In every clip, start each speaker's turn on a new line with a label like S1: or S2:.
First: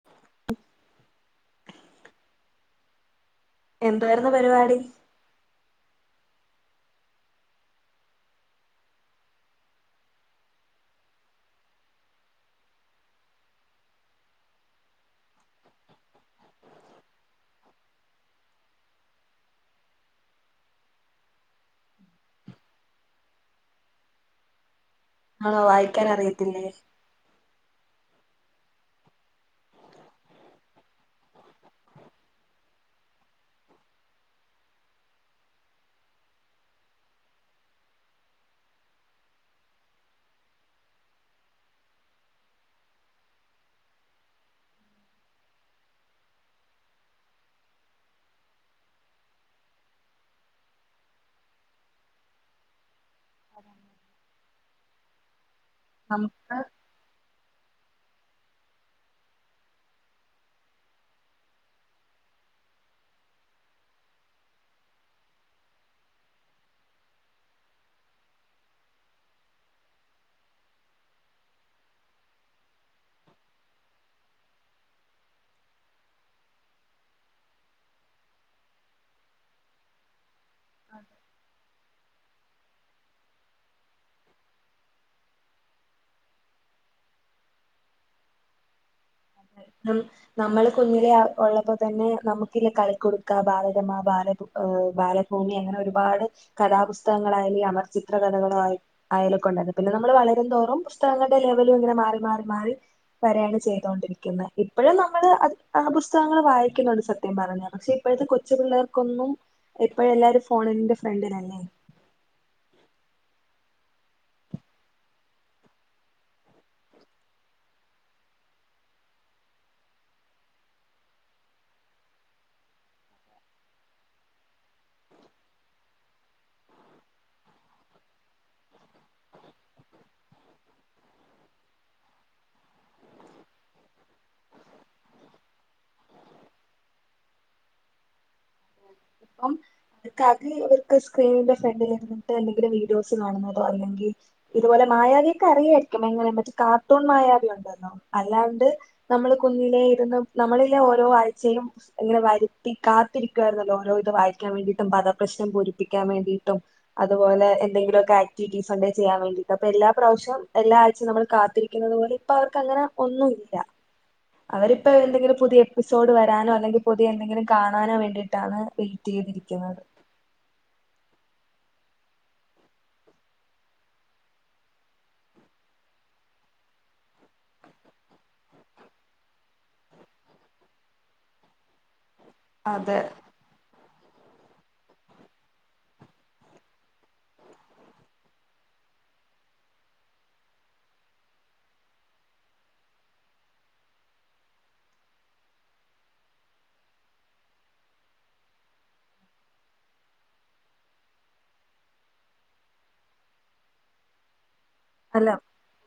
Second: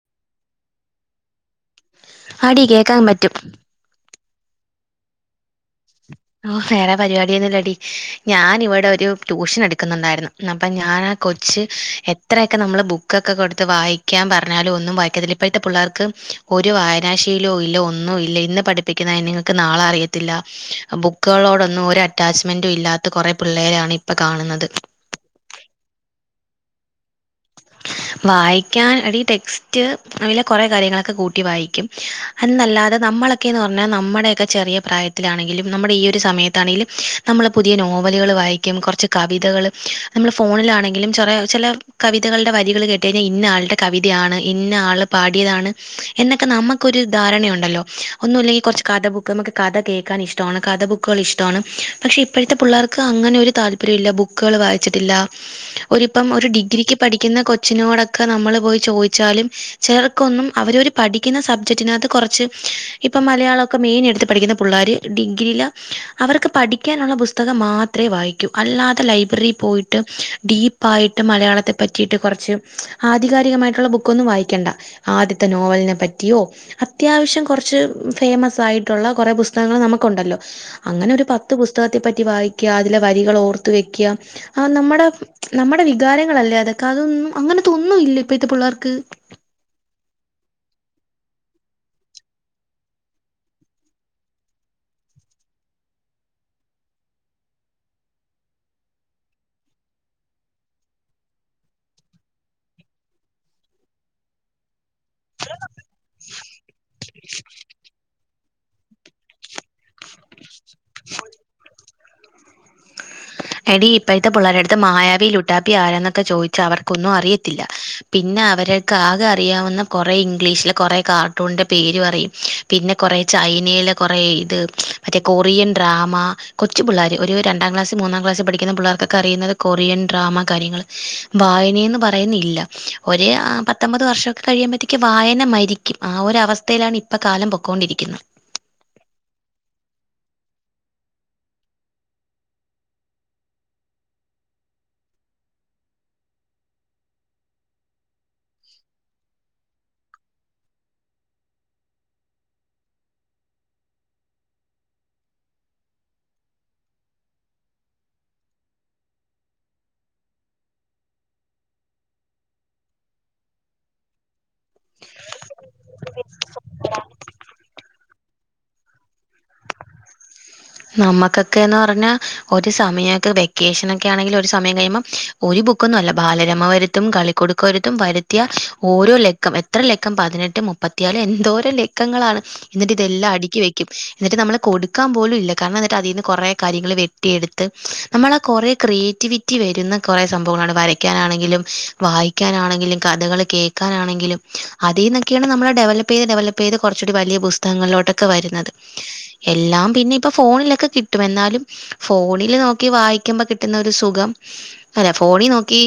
S1: [inaudible]
S2: അടി കേക്കാൻ പറ്റും.
S1: എന്തുലയിരുന്നു പരിപാടി. [inaudible]
S2: ഓഹ് വേറെ പരിപാടിയൊന്നുല്ലടി ഞാൻ ഇവിടെ ഒരു ട്യൂഷൻ എടുക്കുന്നുണ്ടായിരുന്നു. അപ്പ ഞനാ കൊച്ച് എത്രയൊക്കെ നമ്മള് ബുക്കക്ക കൊടുത്ത് വായിക്കാൻ പറഞ്ഞാലും ഒന്നും വായിക്കത്തില്ല. ഇപ്പഴത്തെ പിള്ളേർക്ക് ഒരു വായനാശീലോ ഇല്ല ഒന്നും ഇല്ല ഇന്ന് പഠിപ്പിക്കുന്ന നിങ്ങൾക്ക് നാളെ അറിയത്തില്ല. ബുക്കുകളോടൊന്നും ഒര അറ്റാച്ച്മെന്റും ഇല്ലാത്ത കുറെ പിള്ളേരെയാണ്. ഇപ്പൊ കാണുന്നത്.
S1: ആണോ വായിക്കാൻ അറിയത്തില്ലേ?
S2: വായിക്കാൻ എടി ടെക്സ്റ്റ് വല്യ കൊറെ കാര്യങ്ങളൊക്കെ കൂട്ടി വായിക്കും എന്നല്ലാതെ നമ്മളൊക്കെന്ന് പറഞ്ഞാ നമ്മുടെയൊക്കെ ചെറിയ പ്രായത്തിലാണെങ്കിലും നമ്മുടെ ഈ ഒരു സമയത്താണെങ്കിലും. നമ്മൾ പുതിയ നോവലുകള് വായിക്കും. കുറച്ച് കവിതകൾ നമ്മൾ ഫോണിലാണെങ്കിലും ചെറേ ചെല കവിതകളുടെ വരി വരികള് കേട്ട് കഴിഞ്ഞാ ഇന്ന ആളുടെ കവിതയാണ്. ഇന്ന ആള്പാടിയതാണ്. എന്നൊക്കെ നമക്കൊരു ധാരണയുണ്ടല്ലോ? ഒന്നുമില്ലെങ്കിൽ കുറച്ച് കഥ ബുക്ക് നമുക്ക് കഥ കേൾക്കാൻ ഇഷ്ടമാണ് കഥ ബുക്കുകൾ ഇഷ്ടമാണ് പക്ഷെ ഇപ്പോഴത്തെ പിള്ളേർക്ക്. അങ്ങനെ താല്പര്യില്ല ബുക്കുകൾ വായിച്ചിട്ടില്ല ഒപ്പം ഒരു
S1: നമുക്ക്
S2: ഡിഗ്രിക്ക് പഠിക്കുന്ന കൊച്ചിനോടൊക്കെ നമ്മള് പോയി ചോദിച്ചാലും ചെലർക്കൊന്നും അവര് പഠിക്കുന്ന സബ്ജക്റ്റിനകത്ത് കുറച്ച്. ഇപ്പം മലയാളമൊക്കെ മെയിൻ എടുത്ത് പഠിക്കുന്ന പിള്ളേർ ഡിഗ്രിയില് അവർക്ക് പഠിക്കാനുള്ള പുസ്തകം മാ ത്രേ വായിക്കും അല്ലാതെ ലൈബ്രറി പോയിട്ട് ഡീപ്പായിട്ട് മലയാളത്തെ പറ്റിയിട്ട് കുറച്ച് ആധികാരികമായിട്ടുള്ള ബുക്കൊന്നും വായിക്കണ്ട ആദ്യത്തെ നോവലിനെ പറ്റിയോ അത്യാവശ്യം കുറച്ച് ഫേമസ് ആയിട്ടുള്ള കുറെ പുസ്തകങ്ങൾ നമുക്കുണ്ടല്ലോ അങ്ങനെ ഒരു പത്ത് പുസ്തകത്തെ പറ്റി വായിക്കുക അതിലെ വരികൾ ഓർത്ത് വെക്ക ആഹ് നമ്മുടെ നമ്മുടെ വികാരങ്ങളല്ലേ അതൊക്കെ അതൊന്നും അങ്ങനെ തൊന്നും ഇല്ല ഇപ്പഴത്തെ പിള്ളേർക്ക്
S1: അത് നമ്മള് കുഞ്ഞിലെ ഉള്ളപ്പോ തന്നെ നമുക്കില്ല കളിക്കുടുക്കാ ബാലരമാ ബാലഭൂമി ഏഹ് ബാലഭൂമി അങ്ങനെ ഒരുപാട് കഥാപുസ്തകങ്ങളായാലും അമർചിത്ര കഥകളും ആയി അയലകൊണ്ടത് പിന്നെ നമ്മള് വളരും തോറും പുസ്തകങ്ങളുടെ ലെവലും ഇങ്ങനെ മാറി മാറി മാറി വരയാണ് ചെയ്യുന്നത് തേണ്ടിരിക്കുന്നത് ഇപ്പോഴും നമ്മള് ആ പുസ്തകങ്ങൾ വായിക്കുന്നുണ്ട് സത്യം പറഞ്ഞ പക്ഷെ ഇപ്പോഴത്തെ കൊച്ചു പിള്ളേർക്കൊന്നും ഇപ്പോഴും എല്ലാവരും ഫോണ്ൻ്റെ ഫ്രണ്ടിലല്ലേ
S2: എടി ഇപ്പോഴത്തെ പിള്ളരെടുത്ത് മായാവി ലുട്ടാപ്പി ആരാന്നൊക്കെ ചോദിച്ച അവർക്കൊന്നും അറിയത്തില്ല പിന്നെ അവര്ക്ക് ആകെ അറിയാവുന്ന കുറെേ ഇംഗ്ലീഷില് കുറെ കാർട്ടൂണിന്റെ പേര് അറിയും പിന്നെ കുറേ ചൈനയിലെ കുറേ ഇത് മറ്റേ കൊറിയൻ ഡ്രാമ കൊ കൊച്ചു പിള്ളേര് ഒരു രണ്ടാംക്ലാസ് മന്നാം ക്ലാസ് പഠിക്കുന്ന പിള്ളേർക്കൊക്കെ അറിയുന്നത് കൊറിയൻ ഡ്രാമ കാര്യങ്ങള് വായനാന്ന് പറയുന്നില്ല ഒരു പത്തൊമ്പത് വർഷം ഒക്കെ കഴിയുമ്പോഴത്തേക്കും വായന മരിക്കും ആ ഒരു അവസ്ഥയിലാണ് ഇപ്പൊ കാലം പൊയ്ക്കൊണ്ടിരിക്കുന്നത്
S1: അപ്പം അതൊക്കെ ഇവർക്ക് സ്ക്രീനിന്റെ ഫ്രണ്ടിലിട്ട് എന്തെങ്കിലും വീഡിയോസ് കാണുന്നതോ അല്ലെങ്കിൽ ഇതുപോലെ മായാവിയൊക്കെ അറിയായിരിക്കും എങ്ങനെ മറ്റേ കാർട്ടൂൺ മായാവി ഉണ്ടെന്നോ അല്ലാണ്ട് നമ്മള് കുഞ്ഞിലെ ഇരുന്ന് നമ്മളിലെ ഓരോ ആഴ്ചയും ഇങ്ങനെ വരുത്തി കാത്തിരിക്കും രുന്നല്ലോ ഓരോ ഇത് വായിക്കൻ വേണ്ടിട്ടും പദപ്രശ്നം പൂരിപ്പിക്കാൻ വേണ്ടിയിട്ടും അതുപോലെ എന്തെങ്കിലുമൊക്കെ ആക്ടിവിറ്റീസ് ഉണ്ടേ ചെയ്യാൻ വേണ്ടിയിട്ട് അപ്പൊ എല്ലാ പ്രാവശ്യം എല്ലാ ആഴ്ചയും നമ്മള് കാത്തിരിക്കുന്നത് പോലെ ഇപ്പൊ അവർക്ക് അങ്ങനെ ഒന്നും ഇല്ല അവരിപ്പോ എന്തെങ്കിലും പുതിയ എപ്പിസോഡ് വരാനോ അല്ലെങ്കിൽ പുതിയ എന്തെങ്കിലും കാണാനോ വേണ്ടിട്ട് ട്ടാണ് വെയിറ്റ് ചെയ്തിരിക്കുന്നത്
S2: നമ്മുക്കൊക്കെന്ന് പറഞ്ഞാ ഒരു സമയൊക്കെ വെക്കേഷൻ ഒക്കെ ആണെങ്കിൽ ഒരു സമയം കഴിയുമ്പം ഒരു ബുക്കൊന്നും അല്ല ബാലരമവരുത്തും കളിക്കൊടുക്കവരുത്തും വരുത്തിയ ഓരോ ലെക്കം എത്ര ലക്കം പതിനെട്ട് മുപ്പത്തിയാല് എന്തോരം ലേക്കങ്ങളാണ്
S1: അതെ
S2: എന്നിട്ട് ഇതെല്ലാം അടുക്കി വെക്കും എന്നിട്ട് നമ്മള് കൊടുക്കാൻ പോലും ഇല്ല കാരണം എന്നിട്ട് അതിൽ നിന്ന് കുറെ കാര്യങ്ങൾ വെട്ടിയെടുത്ത് നമ്മള് കുറേ ക്രിയേറ്റിവിറ്റി വരുന്ന കുറേ സംഭവങ്ങളാണ് വരക്കുന്നത് ണെങ്കിലും വായിക്കാനാണെങ്കിലും കഥകൾ കേൾക്കാനാണെങ്കിലും അതിൽന്നൊക്കെയാണ് നമ്മളെ ഡെവലപ്പ് ഡെവലപ്പ് ചെയ്തു ഡെവലപ്പ് ചെയ്ത് കുറച്ചൂടി വലിയ പുസ്തകങ്ങളോട്ടൊക്കെ വരുന്നത്
S1: [inaudible]
S2: എല്ലാം പിന്നെ ഇപ്പൊ ഫോണിലൊക്കെ കിട്ടും എന്നാലും ഫോണില് നോക്കി വായിക്കുമ്പോ കിട്ടുന്ന ഒരു സുഖം അല്ല ഫോണിൽ നോക്കി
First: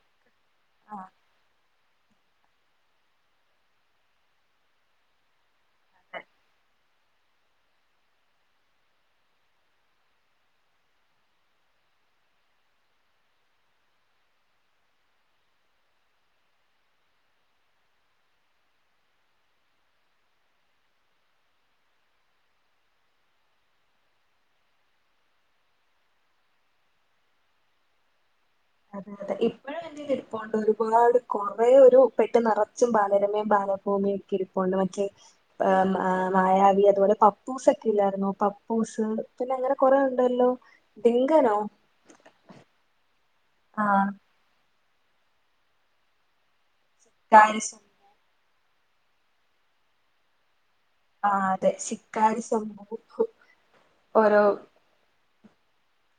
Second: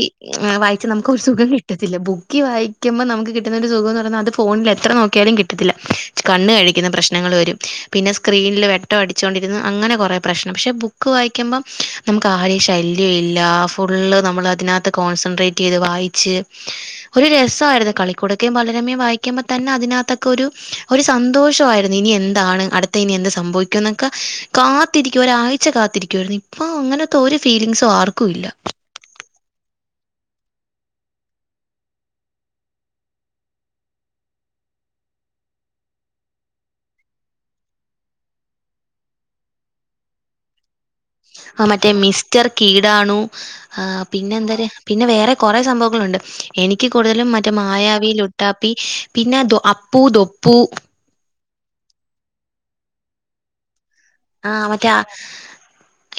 S2: വായിച്ച്
S1: ആഹ്
S2: നമുക്ക് ഒരു സുഖം കി കിട്ടത്തില്ല ബുക്ക് നോക്കിവായിക്കുമ്പൾ നമുക്ക് കിട്ടുന്ന സുഖംന്ന് പറഞ്ഞാ അത് ഫോണിൽ എത്ര നോക്കിയാലും കി ട്ടത്തില്ല
S1: അതെ
S2: കണ്ണ് കഴിക്കുന്ന പ്രശ്നങ്ങൾ വരും പിന്നെ സ്ക്രീനിൽ വെട്ട വച്ചൊണ്ടിരുന്ന് അങ്ങനെ കുറേ പ്രശ്നം പക്ഷെ ബുക്ക് വായിക്കുമ്പൾ നമുക്ക് ആരെയും ശല്യല്ല ഫുള്ള് നമ്മള് അതിനകത്ത് കോൺസെൻട്രേറ്റ് ചെയ്ത് വായിച്ച് ഒരു രസമായിരുന്നു കളിക്കൂടക്കെയും ബാലരമയും വായിക്കുമ്പോ തന്നെ അതിനകത്തൊക്കെ ഒരു ഒരു സന്തോഷമായിരുന്നു ഇനി എന്താണ് അടുത്തത് ഇനി എന്ത് സംഭവിക്കും ക്ക കാത്തിരിക്കും ഒരാഴ്ച്ച കാത്തിരിക്കുവായിരുന്നു ഇപ്പൊ അങ്ങനത്തെ ഒരു ഫീലിംഗ്സും ആർക്കും ഇല്ല
S1: അതെ അതെ ഇപ്പഴും ഇരുപ്പുണ്ട് ഒരുപാട് കൊറേ ഒരു പെട്ടി നെറച്ചും ബാലരമയും ബാലഭൂമിയും ഒക്കെ ഇരിപ്പുണ്ട് മറ്റേ ഏഹ് മ് മായാവി അതുപോലെ പപ്പൂസൊക്കെ ഇല്ലായിരുന്നോ പപ്പൂസ് പിന്നങ്ങനെ കൊറേ ഉണ്ടല്ലോ ഡിങ്കനോ
S2: ആഹ് മറ്റേ മിസ്റ്റർ കീടാണു ആഹ് പിന്നെന്തെര് പിന്നെ വേറെ കൊറെ സംഭവങ്ങളുണ്ട് എനിക്ക് കൂടുതലും മറ്റേ
S1: കാരി ശം
S2: മായാവി ലു ട്ടാപ്പി പിന്നെ ദൊ അപ്പൂ ദൊപ്പൂ
S1: ആഹ് അതെ ശിക്കാരി ശംഭൂ
S2: ആഹ് മറ്റേ ആ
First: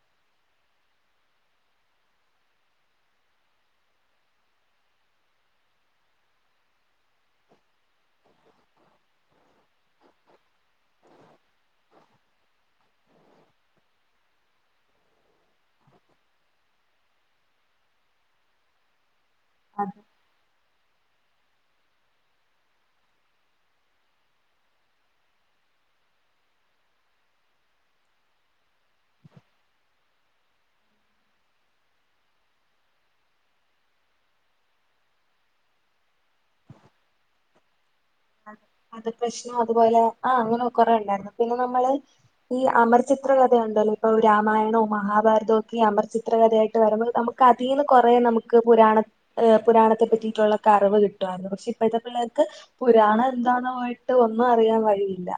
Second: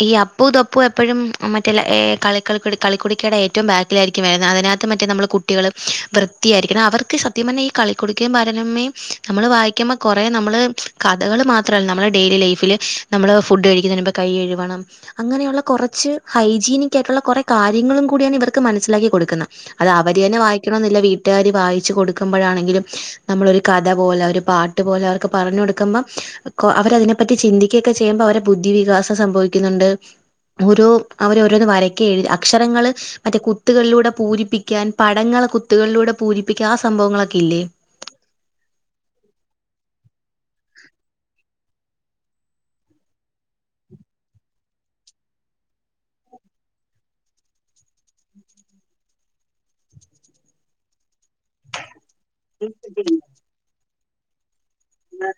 S2: ഈ അപ്പു ദൊപ്പു എപ്പഴും മറ്റെ ലെ ഏഹ് കളിക്കൾ കുടി കളിക്കുടിക്കേടെ ഏറ്റവും ബാ ക്കിലായിരിക്കും വരണെ അതിനകത്ത് മറ്റേ നമ്മള് കുട്ടികള് വൃത്തിയായിരിക്കണം അവർക്ക് സത്യം പറഞ്ഞെ ഈ കളിക്കുടുക്കേം ബാലരമയും നമ്മള് വായിക്കുമ്പ കൊറെ നമ്മള് കഥകള് മാത്രല്ല നമ്മളെ ഡെയിലി ലൈഫില് നമ്മള് ഫുഡ് കഴിക്കുന്നേന് മുമ്പേ കൈ കഴുവണം അങ്ങനെയുള്ള കൊറച്ച് ഹൈജീനിക് ആയിട്ടുള്ള കൊറെ കാര്യങ്ങളും കൂടിയാണ് ഇവർക്ക് മനസ്സിലാക്കി കൊടുക്കുന്നെ അത് അവരെന്നെ വായിക്കണോന്നില്ല വീട്ടാര് വായിച്ചു കൊടുക്കുമ്പഴാണെങ്കിലും നമ്മളൊരു കഥ പോലെ ഒരു പാട്ട് പോലെ അവർക്ക് പറഞ്ഞു കൊടുക്കുമ്പം കൊ അവരതിനെപ്പറ്റി ചിന്തി ക്കേക്ക ചെയ്യുമ്പ അവരെ ബുദ്ധി വികാസം സംഭവിക്കുന്നുണ്ട് ഓരോ അവര് ഓരോന്ന് വരയ്ക്കേം എഴ് അക്ഷരങ്ങള് അതെ കുത്തുകളിലൂടെ പൂരിപ്പിക്കാൻ പടങ്ങൾ കുത്തുകളിലൂടെ പൂരിപ്പിക്കാ ആ സംഭവങ്ങളൊക്കെ ഇല്ലേ
S1: പദപ്രശ്നം അതുപോലെ ആഹ് അങ്ങനെ കൊറേണ്ടായിരുന്ന് പിന്നെ നമ്മള് ഈ അമർച്ചിത്ര കഥയൊണ്ടല്ലോ ഇപ്പൊ ഒരു രാമായണോം മഹാഭാരതോം ഒക്കെയീ അമർചിത്ര കഥയായിട്ട് വരുമ്പോ നമു ക്കതീന്ന് കൊറേ നമുക്ക് പുരാണ ഏഹ് പുരാണത്തെ പറ്റിയിട്ടുള്ളക്കറിവ് കിട്ടുവാർന്നു പക്ഷെ ഇപ്പഴത്തെ പിള്ളേർക്ക് പുരാണം എന്താന്ന് പോയിട്ട് ഒന്നും അറിയാൻ വഴിയില്ല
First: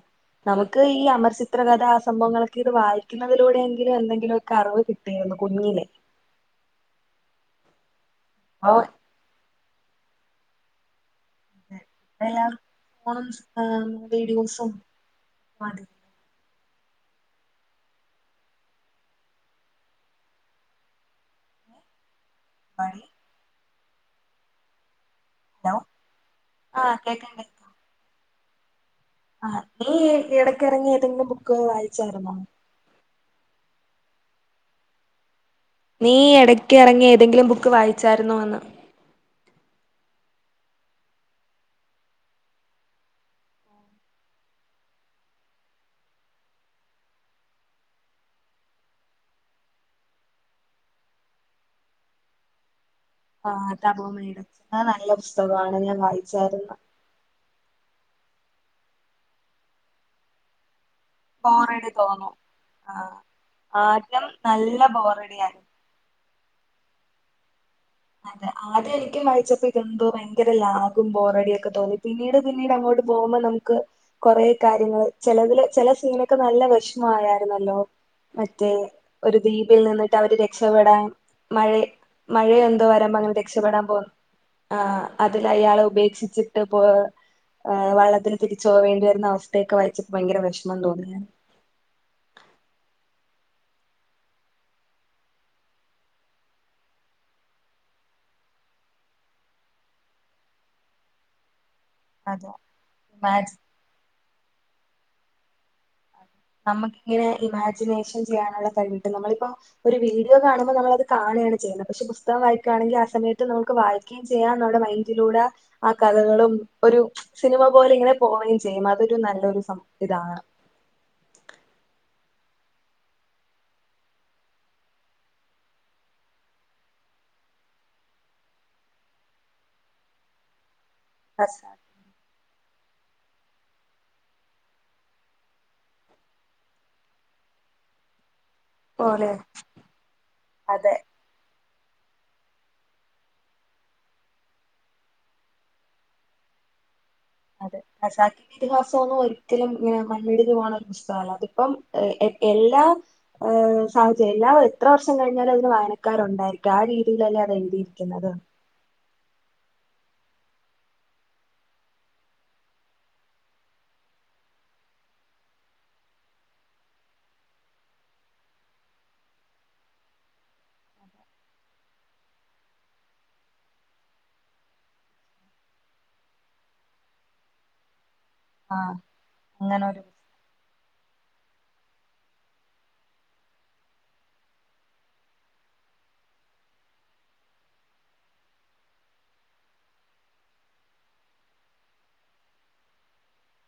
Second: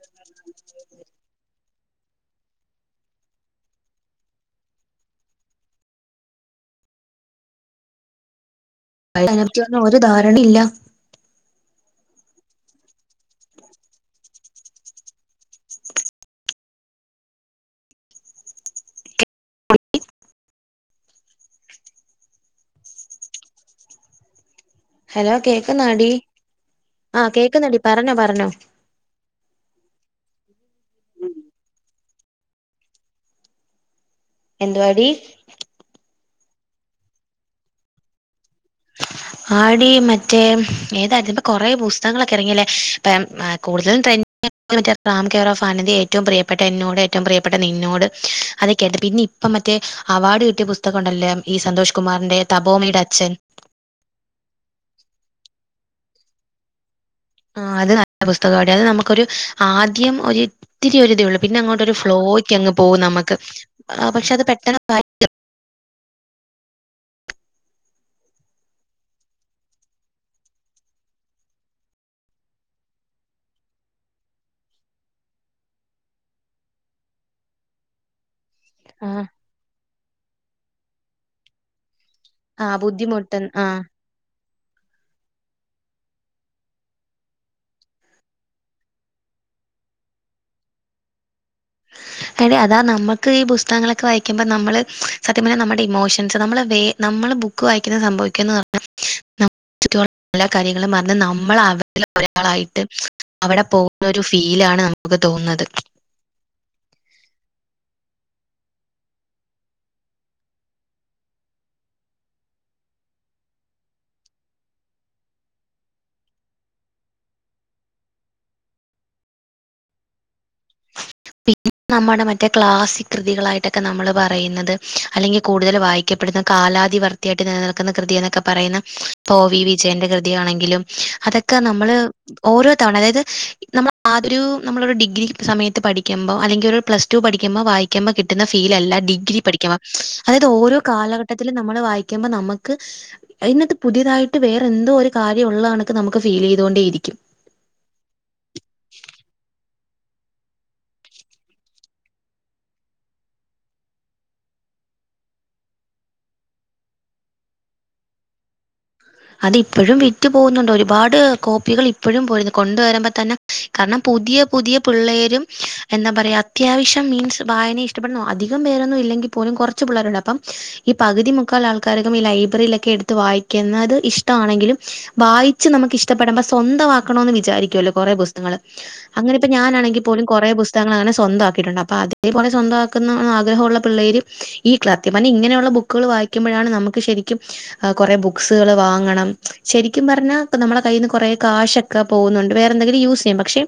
S1: നമുക്ക് ഈ അമർച്ചി ച്ചിത്രകഥാ സംഭവങ്ങളൊക്കെ ഇത് വായിക്കുന്നതിലൂടെയെങ്കിലും എന്തെങ്കിലുവൊക്കെ അറിവ് കിട്ടേരുന്നു കുഞ്ഞിലെ അപ്പൊ
S2: അയിനെപറ്റി ഒന്നും ഒരു ധാരണയില്ല
S1: ഇപ്പൊ എല്ലാവർക്കും ഫോണും വീഡിയോസും മതി മതി
S2: ഹലോ കേക്കുന്നാടി
S1: ആ
S2: ആഹ്
S1: കേക്കണ്ട്
S2: കേക്കുന്നടി പറഞ്ഞോ പറഞ്ഞോ
S1: ആഹ് ഈ ഇടയ്ക്ക് എറങ്ങിയ ഏതെങ്കിലും ബുക്ക് വായിച്ചായിരുന്നോ
S2: എന്തുവാടീ
S1: നീ എടക്ക് എറങ്ങിയ ഏതെങ്കിലും ബുക്ക് വായിച്ചായിരുന്നോന്ന്
S2: ആടി മറ്റേ ഏതായിരുന്നു ഇപ്പൊ കൊറേ പുസ്തകങ്ങളൊക്കെ എറങ്ങിയല്ലേ ഇപ്പം കൂടുതലും ട്രെൻ മറ്റെ റാം കെയർ ഓഫ് ആനന്ദി ഏറ്റോം പ്രിയപ്പെട്ട എന്നോട് ഏറ്റോം പ്രിയപ്പെട്ട നിന്നോട് അതൊക്കെ ആയിരുന്നു പിന്നി പ്പം മറ്റേ അവാർഡ് കിട്ടിയ പുസ്തകം ഒണ്ടല്ലൊ ഈ സന്തോഷ് കുമാറിന്റെ തപോമിയുടെ അച്ഛൻ
S1: ആഹ് തപോമിയുടെ അച്ഛൻ അത് നല്ല പുസ്തകാണ് ഞാൻ വായിച്ചായിരുന്നു
S2: ആഹ് അത് നല്ല പുസ്തകാഡി അത് നമ്മുക്കൊരു ആദ്യം ഒരി ത്തിരി ഒരിതേ ഉള്ളൂ പിന്നെ
S1: ബോറടി
S2: അങ്ങോട്ടൊരു
S1: തോന്നും
S2: ഫ്ലോയ്ക്കങ്ങ് പോവും
S1: ആഹ്
S2: നമ്മക്ക് അഹ്
S1: ആദ്യം
S2: പക്ഷെ അത് പെട്ടെന്ന്
S1: നല്ല
S2: [unintelligible]
S1: ബോറടിയായിരുന്നു അതെ ആദ്യം എനിക്കും വായിച്ചപ്പോ ഇതെന്തോ ഭയങ്കര ലാഗും ബോറടിയും ഒക്കെ തോന്നി പിന്നീട് പിന്നീട് അങ്ങോട്ട് പോവുമ്പം നമുക്ക് കൊറെ കാര്യങ്ങള് ചെലതില് ചെല സീനൊക്കെ നല്ല വെഷ്മം ആയാരുന്നല്ലോ മറ്റേ ഒരു ദ്വീപിൽ നിന്നിട്ട് അവര് രക്ഷപ്പെടാൻ മഴെ മഴയൊ
S2: ആഹ്
S1: ത് വര്മ്പാ അങ്ങനെ
S2: ബുദ്ധിമുട്ട് ആഹ്
S1: രക്ഷപ്പെടാൻ പോന്ന് ആഹ് അതിലയാളെ ഉപേക്ഷിച്ചിട്ട് പോ അഹ് വള്ളത്തില് തിരിച്ച് പോവേണ്ടി വരുന്ന അവസ്ഥയൊക്കെ വായിച്ചപ്പൊ ഭയങ്കര വെഷ്മം തോന്നി
S2: എടേ അതാ നമ്മക്ക് ഈ പുസ്തകങ്ങളൊക്കെ വായിക്കുമ്പൊ നമ്മള് സത്യം പറഞ്ഞാ നമ്മടെ ഇമോഷൻസ് നമ്മളെ വേ നമ്മള് ബു ബുക്ക് വായിക്കുന്നെ സംഭവിക്കുന്നെ പറഞ്ഞാ നമ്മടെ ചുറ്റുപാടും എല്ലാ കാര്യങ്ങളും പറഞ്ഞ് നമ്മള് അ തിലെ
S1: അതാ
S2: ഒരാളായിട്ട്
S1: ഇമാജ്
S2: അവിടെ പോന്നൊരു ഫീലാണ് നമുകൊക്കെ തോന്ന്ന്നത്
S1: നമ്മക്കിങ്ങനെ ഇമാജിനേഷൻ ചെയ്യാന്ള്ള കഴിവ് കിട്ടും നമ്മളിപ്പോ ഒരു വീഡിയോ കാണുമ്പോ നമ്മളത് കാണാണ് ചെയ്യുന്നെ പക്ഷെ പുസ്തകം വായിക്കയാണെങ്കിലാ സമയത്ത് നമുക്ക് വായിക്കാം ഇനി ചെയ്യാന്നൊള്ള മൈൻഡിലൂടെ ആഹ് കഥകളും ഒരു സിനിമ പോലെ ഇങ്ങനെ പോവേം ചെയ്യും അതൊരു നല്ലൊരു സം ഇതാണ്
S2: പിന്നെ നമ്മടെ മറ്റേ ക്ലാസിക് കൃതികളായിട്ടക്കെ നമ്മള് പറയ്ന്നത് അല്ലെങ്കി കൂടുതല് വായിക് ക്കപ്പെടുന്ന കാലാതിവർത്തിയായിട്ട് നിലനിൽക്ക്ന്ന കൃതിന്നക്കെ പറയ്ന്ന ഇപ്പൊ ഒ വി വിജയന്റെ കൃതിയാണെങ്കിലും അതക്കെ നമ്മള് ഓരോ തവണ അതായത് ഈ നമ്മള് ആതൊരു നമ്മളൊരു ഡിഗ്രി സമയത്ത് പഠി ക്ക്മ്പോ അല്ലെങ്കി ഒരു പ്ലസ്ടു പഠിക്കുമ്പോ വായിക്ക്മ്പോ കി ട്ട്ന്ന ഫീലല്ല
S1: പോലെ
S2: ഡിഗ്രി പഠിക്കുമ്പം അതായത് ഓരോ
S1: അതെ
S2: കാലഘട്ടത്തിലും നമ്മള് വായിക്കുമ്പോ നമ്മക്ക് അയ്നാത്ത് പുതിയതായിട്ട് വേറെന്തോ ഒരു കാര്യം ഒള്ള കണക്ക് നമുക്ക് ഫീല് ചെയ്തുകൊണ്ടേ ഇരിക്കും
S1: അതെ ഖസാക്കി ഇതിഹാസവൊന്നും ഒന്നും ഒരിക്കലും ഇങ്ങനെ മണ്ണിടിഞ്ഞ് പോകുന്ന പുസ്തകല്ല അതിപ്പം എല്ലാ ഏഹ് സാഹചര്യം എല്ലാവ എത്ര വർഷം കഴിഞ്ഞാലും അതിന് വായനക്കാരൊണ്ടായിരിക്കും ആ രീതിയിലല്ലേ അത് എഴുതിയിരിക്കുന്നത്
S2: അത് ഇപ്പഴും വിറ്റ് പോകുന്നുണ്ട് ഒരുപാട് കോപ്പികൾ ഇപ്പോഴും പോയിരുന്നു കൊണ്ട് വരുമ്പോ തന്നെ കാരണം പുതിയ പുതിയ പിള്ളേരും എന്താ പറയാ അത്യാവശ്യം മീൻസ് വായന ഇ- ഇഷ്ട്ടപ്പെടുന്നു അതികം പേരൊന്നും ഇല്ലെങ്കി പോലും കൊറച്ച് പിള്ളേരുണ്ട് അപ്പം ഈ പകുതി മുക്കാലാൾക്കാരൊക്കെ ഈ ലൈബ്രറിലക്കെ എടുത്ത് വായിക്ക്ന്നത് ഇഷ്ടവാണെങ്കിലും വായിച്ച് നമുക്ക് ഇഷ്ടപ്പെടമ്പം സൊന്തവാക്കണവെന്ന് വിചാരിക്കുവല്ലോ കൊറേ പുസ്- നിങ്ങള്
S1: ആഹ്
S2: അങ്ങനിപ്പം
S1: അങ്ങനെ ഒരു
S2: ഞാനാണെങ്കി പോലും കൊറേ പുസ്തകങ്ങളങ്ങനെ സ്വന്തവാക്കിയിട്ടുണ്ട് അപ്പൊ അതേപോലെ സ്വന്തംവാക്കന്ന അഹ് ആഗ്രഹവുള്ള പിള്ളേര് ഈ ക്ലാത്യം പറഞ്ഞാ ഇങ്ങനെയുള്ള ബുക്കുകള് വായിക്കുമ്പോഴാണ് നമുക്ക് ശരിക്കും ഏഹ് കൊറേ ബുക്സുകള് വാ ങ്ങണം ശരിക്കും പറഞ്ഞാ ഇപ്പം നമ്മടെ കയ്യീന്ന് കൊറേ കാശക്കെ പോകുന്നുണ്ട് വേറെന്തെങ്കിലും യൂസ് ചെയ്യാം പക്ഷെ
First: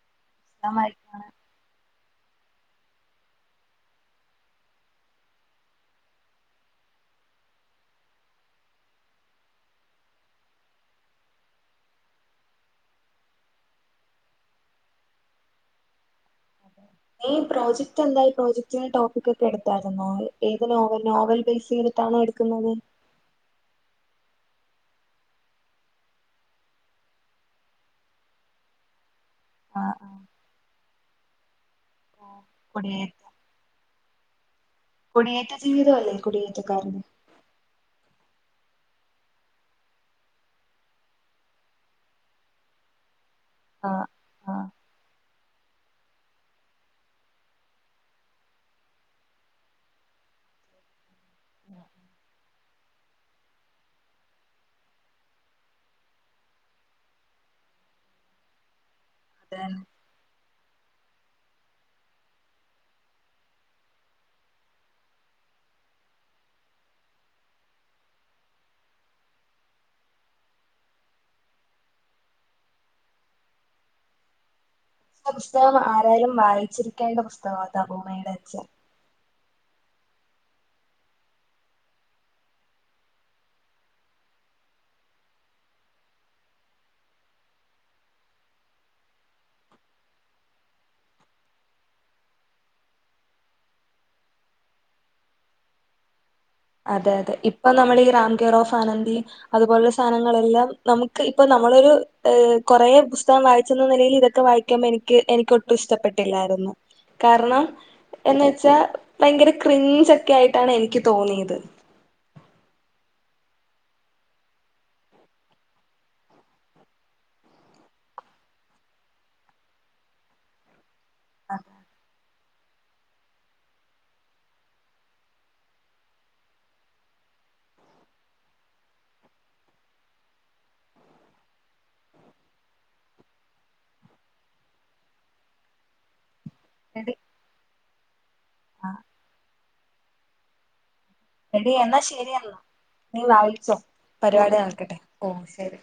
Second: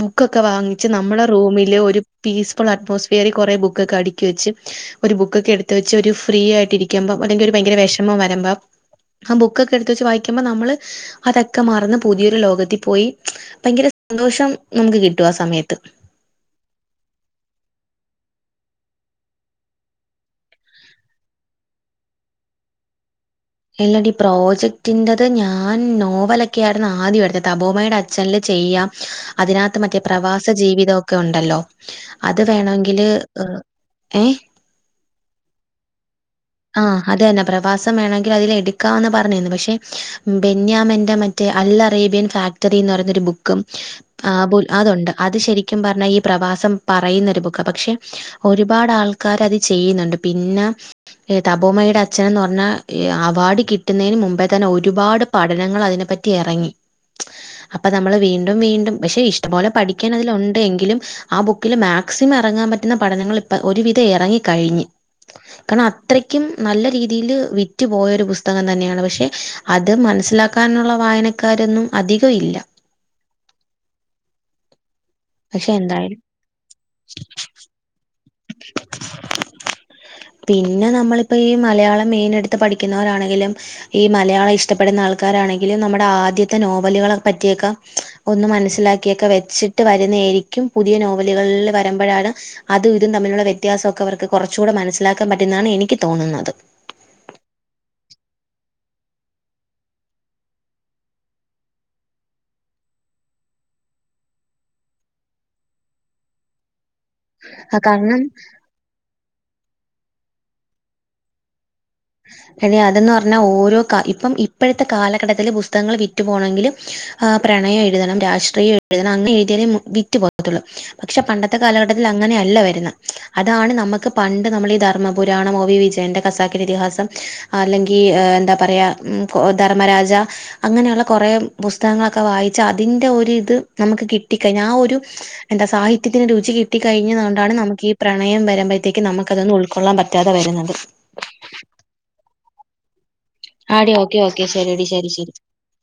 S2: ബുക്കൊക്കെ വാങ്ങിച്ച്
S1: പുസ്തകമായിരിക്കും.
S2: നമ്മടെ റൂമില് ഒരു പീസ്ഫുൾ അറ്റ്മോസ്ഫിയറി കൊറേ ബുക്കൊക്കെ അടിക്കി വെച്ച് ഒരു ബുക്കൊക്കെ എടുത്ത് വെച്ച് ഒരു ഫ്രീ ആയിട്ട് ഇരിക്കുമ്പം അല്ലെങ്കി ഒരു ഭയങ്കര വെഷമം വെര്മ്പം ബുക്കൊക്കെ എടുത്ത് വെച്ച് വായിക്കുമ്പം നമ്മള് അതക്കെ മറന്ന് പുതിയൊരു ലോകത്തി പോയി ഭയങ്കര സന്തോഷം നമുക്ക് കിട്ടും ആ സമയത്ത്
S1: ഉ ഏഹ് പ്രോജക്റ്റെന്തായി പ്രോജക്റ്റിന്റെ ടോപ്പിക്കൊക്കെ എടുത്താരുന്നോ ഏത് നോവൽ നോവൽ ബേസ് ചെയ്തിട്ടാണോ എട് ക്ക്ന്നത്
S2: ഇല്ലടീ പ്രോജക്റ്റിന്റെത് ഞാൻ നോവലക്കെയാരുന്നു ആദ്യം എടുത്തത് തപോമയുടെ ചല്ല് ചെയ്യാം അതിനാത്ത് മറ്റേ
S1: ആഹ്
S2: പ്രവാസ ജീവിതവൊക്കെ ഒണ്ടല്ലോ
S1: ആഹ്
S2: അത് വേണേങ്കില്
S1: കുടിയേറ്റ
S2: ആഹ് ഏഹ്
S1: കുടിയേറ്റ ജീവിതവല്ലേ കുടിയേ
S2: ആഹ് അതന്നെ പ്രവാസ ത്തം വേണെങ്കിലതിൽ എടുക്കാന്ന് പറഞ്ഞിരുന്നു പക്ഷെ ബെന്യാമന്റെ മറ്റേ അൽ അറേബ്യൻ ഫാക്- ത്ത്റീന്ന് പറേന്നൊരു ബുക്കും ആഹ് ബുൽ അതൊണ്ട് അത് ശെരിക്കും പറഞ്ഞാ ഈ പ്രവാസം പറയുന്നൊരു ബുക്കാ പക്ഷെ ഒരുപാട് ആൾക്കാരത് ചെയ്യ്‌ന്ന്ണ്ട് പിന്നെ ഏഹ് തപോമയുടെ അച്ഛനന്ന് പറഞ്ഞാ ഏഹ് അവാർഡ് കിട്ടുന്നേന് മുമ്പേ തന്നെ ഒരുപാട് പഠനങ്ങള് അതിനെ പറ്റി എറങ്ങി അപ്പ നമ്മൾ വീണ്ടും വീണ്ടും പക്ഷെ ഇഷ്ടം പൊലെ
S1: അതന്നെ
S2: പടി ക്കുന്നതില് ഉണ്ട് എങ്കിലും ആ ബുക്കില് മാക്സിമം എറങ്ങാം പറ്റുന്ന പഠനങ്ങൾ ഇപ്പ ഒരുവിധം എറങ്ങി കഴിഞ്ഞ് കാരണം അത്രക്കും നല്ല രീതിയില് വിറ്റ്പോയ ഒരു പുസ്തകം തന്നെണ് പക്ഷെ അത് മൻസ്സിലാ ക്കാനുള്ള വായനക്കാരൊന്നും അധിക ഇല്ല
S1: ആ
S2: പക്ഷെ
S1: പുസ്തകം
S2: എന്തായാലും
S1: ആരായാലും വായിച്ചിരിക്കേണ്ട പുസ്തകാ തബൂമയുടെ അച്ഛൻ
S2: പിന്നെ നമ്മളിപ്പ ഈ മലയാളം മെയിന് ഇട്ത്ത് പഠിക്കുന്നവരാണെങ്കിലും ഈ മലയാളം ഇഷ്ടപ്പെടുന്ന ആൾക്കാരാണെങ്കിലും നമ്മുടെ ആദ്യത്തെ നോവലുകളെ പറ്റിയൊക്ക ഒന്ന് മനസ്സിലാക്കിയൊക്ക വെച്ചിട്ട് വരുന്നായിരിക്കും പുതിയ നോവലുകൾല് വരമ്പഴാണ് അതും ഇതും തമ്മിലുള്ള വ്യത്യാസൊക്ക അവർക്ക് കൊർച് കൂടെ മനസ്സിലാക്കാൻ പറ്റുന്നതാണ് എനിക്ക് തോന്നുന്നത്
S1: അതെ അതെ ഇപ്പം നമ്മള് ഈ റംകെ റോഫ് അനന്ദി അതുപോലുള്ള സാനങ്ങളെല്ലാം നമുക്ക് ഇപ്പൊ നമ്മളൊരു കോറെ പുസ്തകം വായിച്ചെന്ന നെലയി ഇതൊക്കെ വായി ക്കുമ്പം എനിക്ക് എനിക്ക് ഒട്ടും ഇഷ്ടപ്പെട്ടില്ലായിരുന്നു കാരണം
S2: കാരണം
S1: എന്ന് വെച്ചാ ഭയങ്കര ക്രിഞ്ചൊക്കെ ആയിട്ടാണ് എനിക്ക് തോന്നിയ ത്
S2: എടി അതന്ന് പർഞ്ഞാ ഓരോ കാ ഇപ്പം ഇപ്പഴത്തെ കാലഘട്ടത്തില് പുസ്തകങ്ങള് വിറ്റു പോണങ്കില് ആ പ്രണയം എഴുതണം രാഷ്ട്രീയം എഴുതണം അങ്ങനെ എഴുതിയാലേ വിറ്റ് പോകത്തുള്ളൂ പക്ഷെ പണ്ടത്തെ
S1: ആഹ്
S2: കാല ഘട്ടത്തില് അങ്ങനെയല്ല വരുന്നെ അതാണ് നമുക്ക് പണ്ട് നമ്മള് ഈ ധർമ്മ പുരാണം ഓ വി വിജയന്റെ ഖസാക്കിന്റെ ഇതിഹാസ അല്ലെങ്കി എന്താ പറയാ ധർമ്മരാജ അങ്ങനെയുള്ള കോറെ പുസ്തകങ്ങളൊക്ക വായിച്ച അതിന്റെ ഒരി ഇത് നമുക്ക് കിട്ടിക്കഴിഞ്ഞ ആ ഒരു എന്താ സാഹിത്യത്തിന് രുചി കി ട്ടി
S1: എടി
S2: കഴിഞ്ഞത് കൊണ്ടാണ് നമുക്ക് ഈ പ്രണയം
S1: ആ
S2: വരമ്പഴത്തേക്ക് നമുക്ക് അതന്ന് ഉൾക്കൊള്ളാം പറ്റാതെ വരുന്നത്
S1: എടി എന്നാ ശരിയെന്നാ നീ വായിച്ചോ
S2: ആടി ഓക്കെ ഓക്കെ
S1: പരിവാടി
S2: ശരിയടി
S1: നടക്കട്ടെ
S2: ശരി
S1: ഓ ശരി